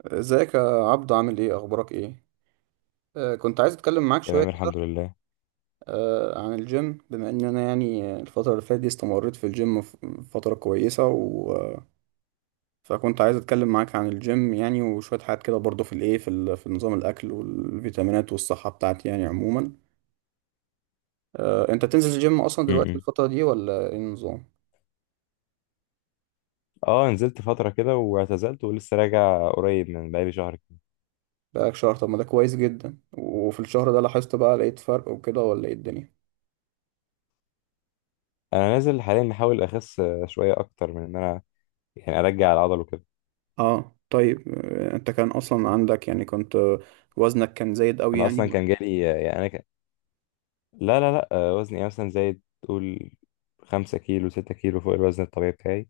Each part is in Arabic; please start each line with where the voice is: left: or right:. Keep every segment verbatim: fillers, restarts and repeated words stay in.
right: ازيك يا عبدو؟ عامل ايه؟ اخبارك ايه؟ آه كنت عايز اتكلم معاك شويه
left: تمام، الحمد
right: كده.
left: لله.
right: آه عن الجيم، بما ان انا يعني الفتره اللي فاتت دي استمريت في الجيم، ف- فتره كويسه و... آه، فكنت عايز اتكلم معاك عن الجيم يعني، وشويه حاجات كده برضو في الايه في, ال... في نظام الاكل والفيتامينات والصحه بتاعتي يعني عموما. آه انت بتنزل الجيم اصلا دلوقتي
left: امم
right: الفتره دي ولا ايه النظام؟
left: اه نزلت فترة كده واعتزلت ولسه راجع قريب من بقالي شهر كده.
right: بقالك شهر؟ طب ما ده كويس جدا. وفي الشهر ده لاحظت بقى لقيت فرق وكده، ولا ايه الدنيا؟
left: انا نازل حاليا بحاول اخس، آه، شوية اكتر من ان انا يعني ارجع العضل وكده.
right: اه، طيب. آه، انت كان اصلا عندك يعني كنت، آه، وزنك كان زايد قوي
left: انا
right: يعني.
left: اصلا كان جالي آه، يعني انا ك... لا لا لا، آه، وزني مثلا زايد، تقول خمسة كيلو ستة كيلو فوق الوزن الطبيعي بتاعي،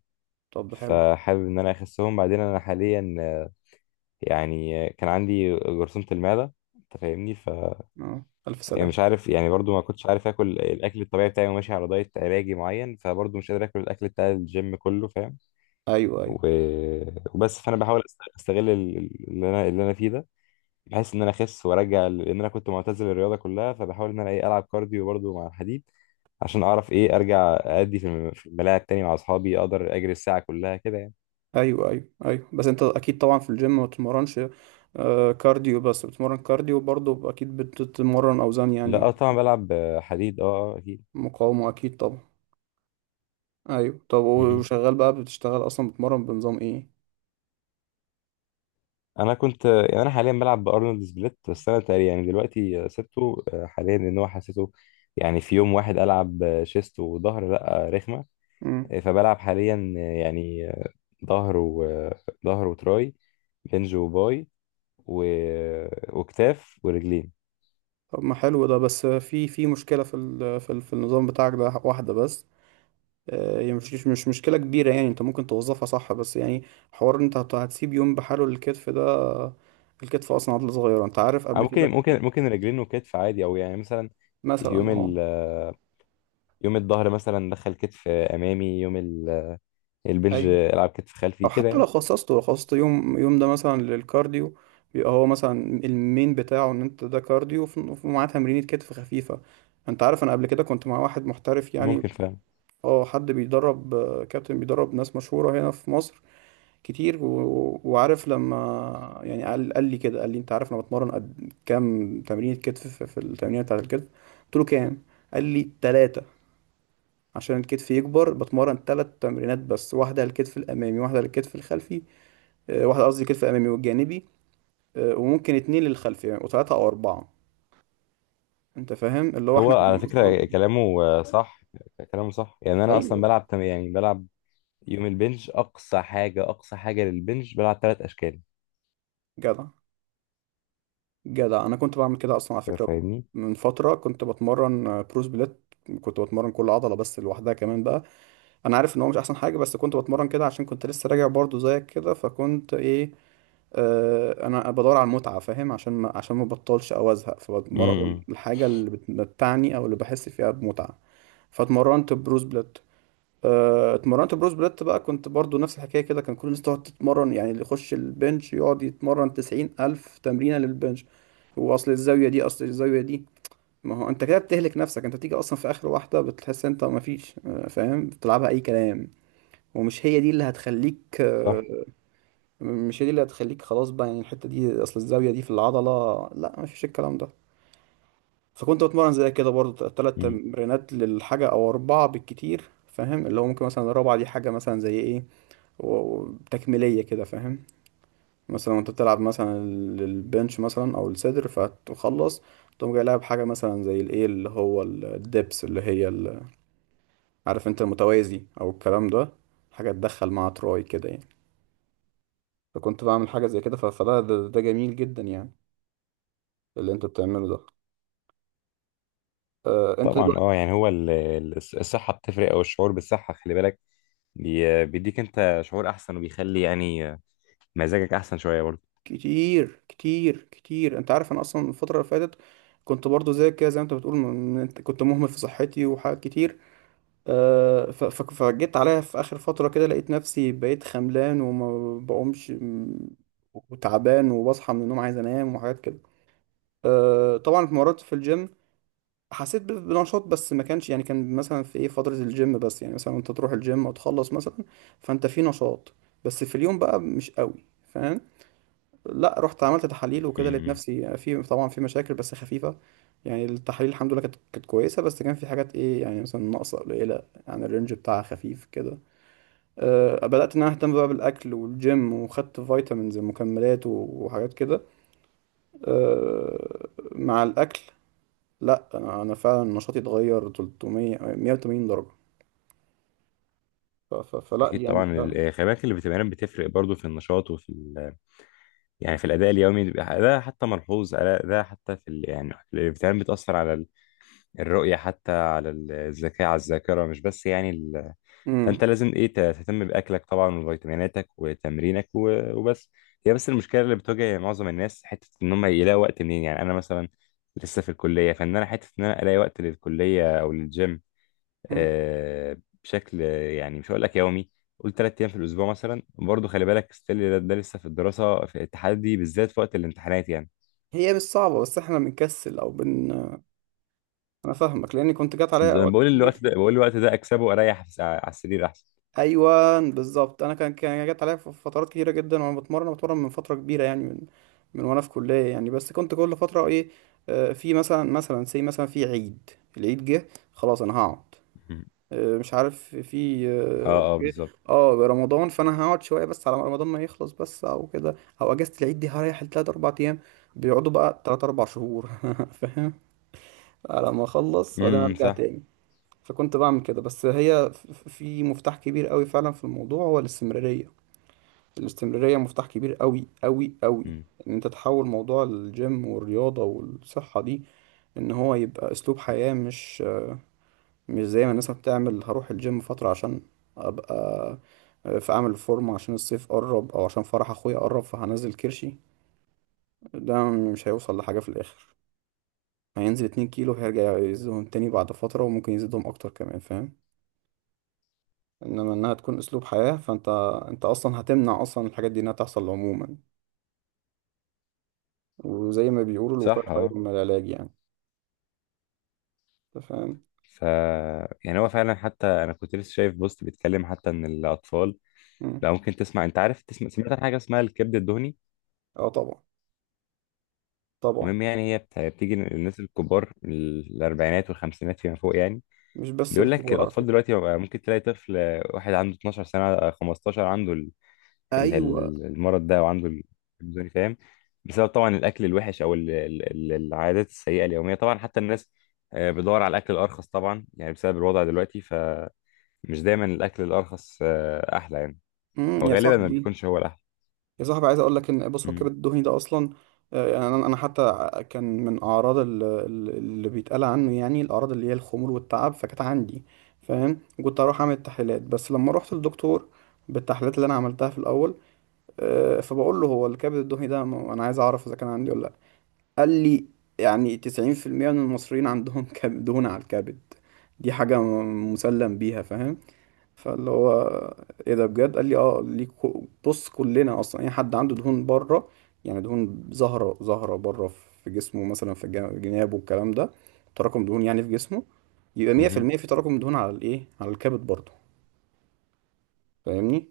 right: طب ده حلو.
left: فحابب ان انا اخسهم. بعدين انا حاليا آه، يعني آه، كان عندي جرثومة المعدة، انت فاهمني؟
right: اه، الف
left: يعني
right: سلام.
left: مش عارف، يعني برضو ما كنتش عارف اكل الاكل الطبيعي بتاعي وماشي على دايت علاجي معين، فبرضو مش قادر اكل الاكل بتاع الجيم كله، فاهم.
right: ايوه، ايوه،
left: و... وبس. فانا بحاول أست- استغل ال- ال- اللي انا اللي انا فيه ده، بحيث ان انا اخس وارجع، ل- لان انا كنت معتزل الرياضه كلها. فبحاول ان انا ايه العب كارديو برضو مع الحديد، عشان اعرف ايه ارجع ادي في الم- في الملاعب تاني مع اصحابي، اقدر اجري الساعه كلها كده يعني.
right: ايوه، ايوه، ايوه. بس انت اكيد طبعا في الجيم ما بتتمرنش آه، كارديو بس، بتتمرن كارديو برضه، اكيد بتتمرن اوزان
left: لا،
right: يعني.
left: اه طبعا بلعب حديد، اه اه اكيد.
right: مقاومة، اكيد طبعا. ايوه. طب
left: مهم.
right: وشغال بقى، بتشتغل اصلا بتتمرن بنظام ايه؟
left: انا كنت يعني انا حاليا بلعب بارنولد سبليت، بس انا تقريبا يعني دلوقتي سبته آه، حاليا، لان هو حسيته. يعني في يوم واحد العب آه، شيست وظهر، لا آه، رخمه.
right: امم.
left: آه، فبلعب حاليا آه، يعني آه، ظهر وظهر وتراي، بنج وباي، و... وكتاف ورجلين.
right: طب ما حلو ده، بس في في مشكلة في ال في, ال في النظام بتاعك ده، واحدة بس. آه، يعني مش مش مشكلة كبيرة، يعني انت ممكن توظفها صح، بس يعني، حوار إن انت هت- هتسيب يوم بحاله للكتف ده. آه، الكتف اصلا عضلة صغيرة، انت عارف
left: أو
right: قبل كده.
left: ممكن ممكن ممكن رجلين وكتف عادي، او يعني مثلا
right: مثلا،
left: يوم
right: اه.
left: ال آه، يوم الظهر مثلا دخل كتف امامي، يوم ال- البنج
right: ايوه.
left: العب كتف خلفي
right: او
left: كده
right: حتى لو
left: يعني.
right: خصصته لو خصصت يوم يوم ده مثلا للكارديو، بيبقى هو مثلا المين بتاعه ان انت ده كارديو، وف- ومعاه تمرينة كتف خفيفة. انت عارف انا قبل كده كنت مع واحد محترف يعني،
left: ممكن فعلا.
right: اه، حد بيدرب، آه، كابتن بيدرب ناس مشهورة هنا في مصر كتير، و... وعارف لما يعني قال قال لي كده، قال لي انت عارف انا بتمرن قد كام تمرين كتف في, في التمرين بتاعت الكتف؟ قلت له كام؟ قال لي ثلاثة. عشان الكتف يكبر بتمرن ثلاث تمرينات بس، واحدة للكتف الأمامي، واحدة للكتف الخلفي، آه، واحدة قصدي الكتف الأمامي والجانبي، آه، وممكن اتنين للخلفي يعني، وثلاثة أو أربعة. أنت فاهم اللي هو
left: هو
right: إحنا
left: على
right: كنا
left: فكرة
right: أصلا.
left: كلامه آه، صح. كلامه صح، يعني أنا أصلا
right: أيوه.
left: بلعب تم- يعني بلعب يوم البنج، أقصى حاجة أقصى حاجة للبنج بلعب ثلاث أشكال.
right: جدع. جدع، أنا كنت بعمل كده أصلا على فكرة.
left: فاهمني؟
right: من فترة كنت بتمرن آه، برو سبليت. كنت بتمرن كل عضلة بس لوحدها كمان بقى. انا عارف ان هو مش احسن حاجه، بس كنت بتمرن كده عشان كنت لسه راجع برضو زيك كده، فكنت ايه، آه انا بدور على المتعه، فاهم، عشان ما عشان ما بطلش او ازهق، فبتمرن
left: امم،
right: الحاجه اللي بتمتعني او اللي بحس فيها بمتعه. فاتمرنت بروز بليت، آه، اتمرنت بروز بليت بقى، كنت برضو نفس الحكايه كده، كان كل الناس تقعد تتمرن يعني، اللي يخش البنش يقعد يتمرن تسعين الف تمرينه للبنش، واصل الزاويه دي اصل الزاويه دي. ما هو انت كده بتهلك نفسك، انت بتيجي اصلا في اخر واحده بتحس انت ما فيش، آه، فاهم، بتلعبها اي كلام. ومش هي دي اللي هتخليك
left: صح.
right: آه، مش هي دي اللي هتخليك خلاص بقى يعني. الحتة دي أصل الزاوية دي في العضلة، لا، مفيش الكلام ده. فكنت بتمرن زي كده برضو تلات
left: امم،
right: تمرينات للحاجة أو أربعة بالكتير، فاهم، اللي هو ممكن مثلا الرابعة دي حاجة مثلا زي إيه و- و- تكميلية كده، فاهم، مثلا وأنت بتلعب مثلا ال- البنش مثلا أو الصدر فتخلص، تقوم جاي لاعب حاجة مثلا زي الإيه اللي هو ال- الدبس اللي هي ال- عارف أنت المتوازي أو الكلام ده، حاجة تدخل مع تراي كده يعني. فكنت بعمل حاجة زي كده، ف- فده، ده, ده جميل جدا يعني، اللي انت بتعمله ده. آه انت
left: طبعا. اه،
right: دلوقتي،
left: يعني هو ال- ال- الصحة بتفرق، أو الشعور بالصحة. خلي بالك، بي- بيديك أنت شعور أحسن، وبيخلي يعني آه، مزاجك أحسن شوية برضه.
right: كتير، كتير، كتير. انت عارف انا اصلا الفترة اللي فاتت كنت برضو زي كده، زي ما انت بتقول، م- م- انت كنت مهمل في صحتي وحاجات كتير. آه ف- ف- فجيت عليا في اخر فترة كده لقيت نفسي بقيت خملان وما بقومش، م- وتعبان، وبصحى من النوم عايز انام وحاجات كده. آه طبعا اتمرنت في الجيم، حسيت ب- بنشاط، بس ما كانش يعني، كان مثلا في ايه فترة الجيم بس يعني، مثلا انت تروح الجيم وتخلص مثلا فانت في نشاط، بس في اليوم بقى مش قوي، فاهم. لا، رحت عملت تحاليل وكده لقيت
left: امم،
right: نفسي في، طبعا، في مشاكل بس خفيفة. يعني التحاليل الحمد لله كانت كانت كويسة، بس كان في حاجات ايه يعني مثلا ناقصة قليلة، يعني الرينج بتاعها خفيف كده. أه، بدأت ان انا اهتم بقى بالاكل والجيم وخدت فيتامينز ومكملات وحاجات كده. أه، مع الاكل. لا، انا انا فعلا نشاطي اتغير ثلاثمية مية وتمانين درجه. ف... ف... فلا
left: أكيد
right: يعني،
left: طبعا ال-
right: لا.
left: آه، خلي بالك الفيتامينات بتفرق برضه في النشاط، وفي ال- يعني في الأداء اليومي، بيبقى ده حتى ملحوظ. ألا- ده حتى في ال- يعني الفيتامينات بتأثر على الرؤية، حتى على ال- الذكاء، على الذاكرة، مش بس يعني ال... فأنت
right: امم.
left: لازم إيه ت- تهتم بأكلك طبعا، وفيتاميناتك وتمرينك و... وبس. هي بس المشكلة اللي بتواجه معظم الناس، حتة إن هم يلاقوا وقت منين. يعني أنا مثلا لسه في الكلية، فإن أنا حتة إن أنا ألاقي وقت للكلية أو للجيم.
right: أمم.
left: آه بشكل يعني مش هقول لك يومي، قول تلات أيام في الأسبوع مثلا. برضه خلي بالك، ستيل ده, ده لسه في الدراسة، في التحدي بالذات في وقت الامتحانات يعني.
right: هي مش صعبه، بس احنا بنكسل او بن، انا فاهمك لاني كنت جات عليا اوقات
left: بقول
right: كتير.
left: الوقت ده بقول الوقت ده أكسبه أريح على السرير أحسن.
right: ايوه بالظبط. انا كان كان جات عليا في فترات كتيره جدا، وانا بتمرن بتمرن من فتره كبيره يعني، من من وانا في كليه يعني، بس كنت كل فتره ايه، آه، في مثلا مثلا سي مثلا في عيد، العيد جه خلاص انا هقعد، آه، مش عارف في آه،
left: اه اه بالظبط.
right: اه، رمضان، فانا هقعد شويه بس على ما رمضان ما يخلص، بس او كده، او اجازه العيد دي هريح لتلات اربع ايام، بيقعدوا بقى تلات اربع شهور. فاهم، على ما اخلص وبعدين
left: امم،
right: ارجع
left: صح.
right: تاني. فكنت بعمل كده، بس هي، ف- ف- في مفتاح كبير قوي فعلا في الموضوع، هو الاستمراريه. الاستمراريه مفتاح كبير قوي، قوي، قوي،
left: امم،
right: ان انت تحول موضوع الجيم والرياضه والصحه دي ان هو يبقى اسلوب حياة. مش مش زي ما الناس بتعمل، هروح الجيم فترة عشان ابقى في، اعمل فورمة عشان الصيف قرب او عشان فرح اخويا قرب فهنزل كرشي. ده مش هيوصل لحاجة في الاخر، هينزل اتنين كيلو هيرجع يزيدهم تاني بعد فترة، وممكن يزيدهم اكتر كمان، فاهم. انما انها تكون اسلوب حياة، فانت انت اصلا هتمنع اصلا الحاجات دي انها تحصل عموما، وزي ما بيقولوا الوقاية
left: صح.
right: خير
left: اه،
right: من العلاج يعني. انت فاهم؟
left: ف يعني هو فعلا، حتى انا كنت لسه شايف بوست بيتكلم حتى ان الاطفال.
right: مم.
left: لا، ممكن تسمع، انت عارف، تسمع سمعت عن حاجه اسمها الكبد الدهني؟
right: اه طبعا. طبعا.
left: المهم يعني هي بت- بتيجي للناس الكبار، الاربعينات والخمسينات فيما فوق يعني.
right: مش بس
left: بيقول لك
right: الكبار على
left: الاطفال
right: فكرة.
left: دلوقتي بقى، ممكن تلاقي طفل واحد عنده اتناشر سنه، خمستاشر، عنده ال-
right: ايوه.
left: ال- المرض ده، وعنده الكلمزوني فاهم. بسبب طبعا الاكل الوحش، او ال- ال- ال- العادات السيئه اليوميه. طبعا حتى الناس آه، بتدور على الاكل الارخص طبعا، يعني بسبب الوضع دلوقتي، فمش دايما الاكل الارخص آه، احلى يعني،
right: مم.
left: او
right: يا
left: غالبا ما
right: صاحبي،
left: بيكونش هو الاحلى.
right: يا صاحبي، عايز اقول لك ان، بص، هو
left: امم،
right: الكبد الدهني ده اصلا آه، يعني، انا أنا حتى كان من اعراض ال- ال- اللي بيتقال عنه يعني، الاعراض اللي هي الخمول والتعب، فكانت عندي، فاهم. كنت اروح اعمل التحليلات، بس لما رحت للدكتور بالتحليلات اللي انا عملتها في الاول، آه، فبقول له، هو الكبد الدهني ده، م- انا عايز اعرف اذا كان عندي ولا لا. قال لي يعني تسعين في المية من المصريين عندهم كب- دهون على الكبد، دي حاجة م- مسلم بيها، فاهم. فاللي هو ايه ده بجد؟ قال لي اه، ليك كو- بص كلنا اصلا اي حد عنده دهون بره، يعني دهون زهره زهره بره في جسمه، مثلا في جنا- جنابه والكلام ده، تراكم دهون يعني في جسمه، يبقى
left: امم.
right: مية في المية في المية في تراكم دهون على الايه، على الكبد برضه. فاهمني؟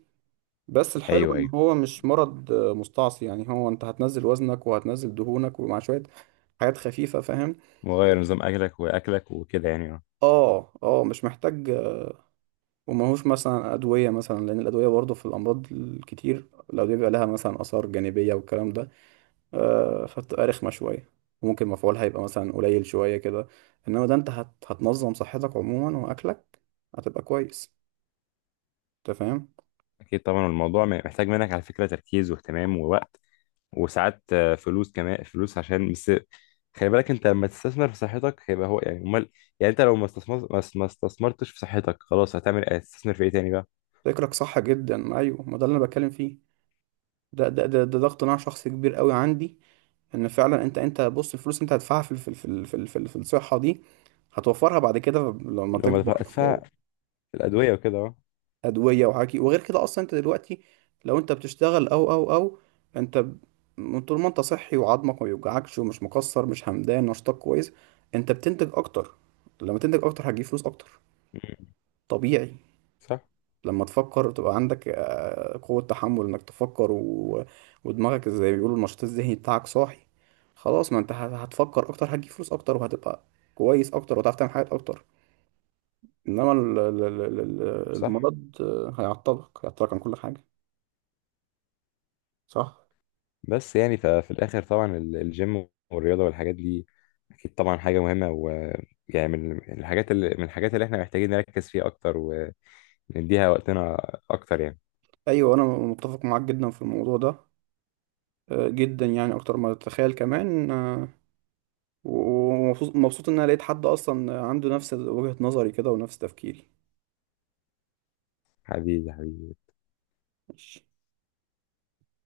right: بس الحلو
left: ايوه،
right: ان
left: ايوه،
right: هو مش مرض آه، مستعصي، يعني هو انت هتنزل وزنك وهتنزل دهونك ومع شويه حاجات خفيفه، فاهم.
left: مغير نظام اكلك واكلك وكده يعني، اه.
right: اه، اه، مش محتاج. وماهوش مثلا أدوية، مثلا لأن الأدوية برضه في الأمراض الكتير الأدوية بيبقى لها مثلا آثار جانبية والكلام ده، آه، فبتبقى رخمة شوية، وممكن مفعولها يبقى مثلا قليل شوية كده. إنما ده أنت هت... هتنظم صحتك عموما وأكلك، هتبقى كويس. أنت فاهم؟
left: اكيد طبعا الموضوع محتاج منك على فكره تركيز واهتمام ووقت، وساعات آه، فلوس، كمان فلوس عشان بس خلي بالك انت لما تستثمر في صحتك. هيبقى هو يعني امال. يعني انت لو ما استثمر ما ما استثمرتش في صحتك، خلاص هتعمل ايه؟ هتستثمر في ايه تاني بقى؟
right: فكرك صح جدا. أيوه ما ده اللي أنا بتكلم فيه، ده ده ده ده, ده اقتناع شخصي كبير قوي عندي، إن فعلا أنت أنت بص، الفلوس أنت هتدفعها في ال- في ال- في ال- في ال- في الصحة دي، هتوفرها بعد كده لما
left: لو ما
right: تكبر.
left: دفع- هتدفع في الادويه وكده، اه.
right: ادويه وحكي وغير كده. اصلا انت دلوقتي، لو انت بتشتغل او او او انت ب- من طول ما انت صحي وعظمك ما بيوجعكش ومش مكسر، مش همدان، نشاطك كويس، انت بتنتج اكتر. لما تنتج اكتر هتجيب فلوس اكتر،
left: مم،
right: طبيعي.
left: صح.
right: لما تفكر تبقى عندك آه، قوة تحمل انك تفكر، و... ودماغك، زي ما بيقولوا، النشاط الذهني بتاعك صاحي، خلاص، ما انت هت- هتفكر اكتر هتجيب فلوس اكتر، وهتبقى كويس اكتر وهتعرف تعمل حاجات اكتر. انما ال- ال- ال- ال-
left: صح.
right: المرض آه، هيعطلك هيعطلك عن كل حاجة. صح.
left: بس يعني ففي الاخر طبعا ال- الجيم والرياضه والحاجات دي، اكيد طبعا حاجه مهمه. ويعني من من الحاجات اللي من الحاجات اللي احنا محتاجين نركز فيها اكتر، ونديها وقتنا اكتر يعني.
right: ايوه، انا متفق معاك جدا في الموضوع ده آه، جدا يعني، اكتر ما تتخيل كمان، آه، ومبسوط، مبسوط ان انا لقيت حد اصلا عنده نفس وجهة نظري كده ونفس تفكيري.
left: حبيبي حبيبي.
right: ماشي.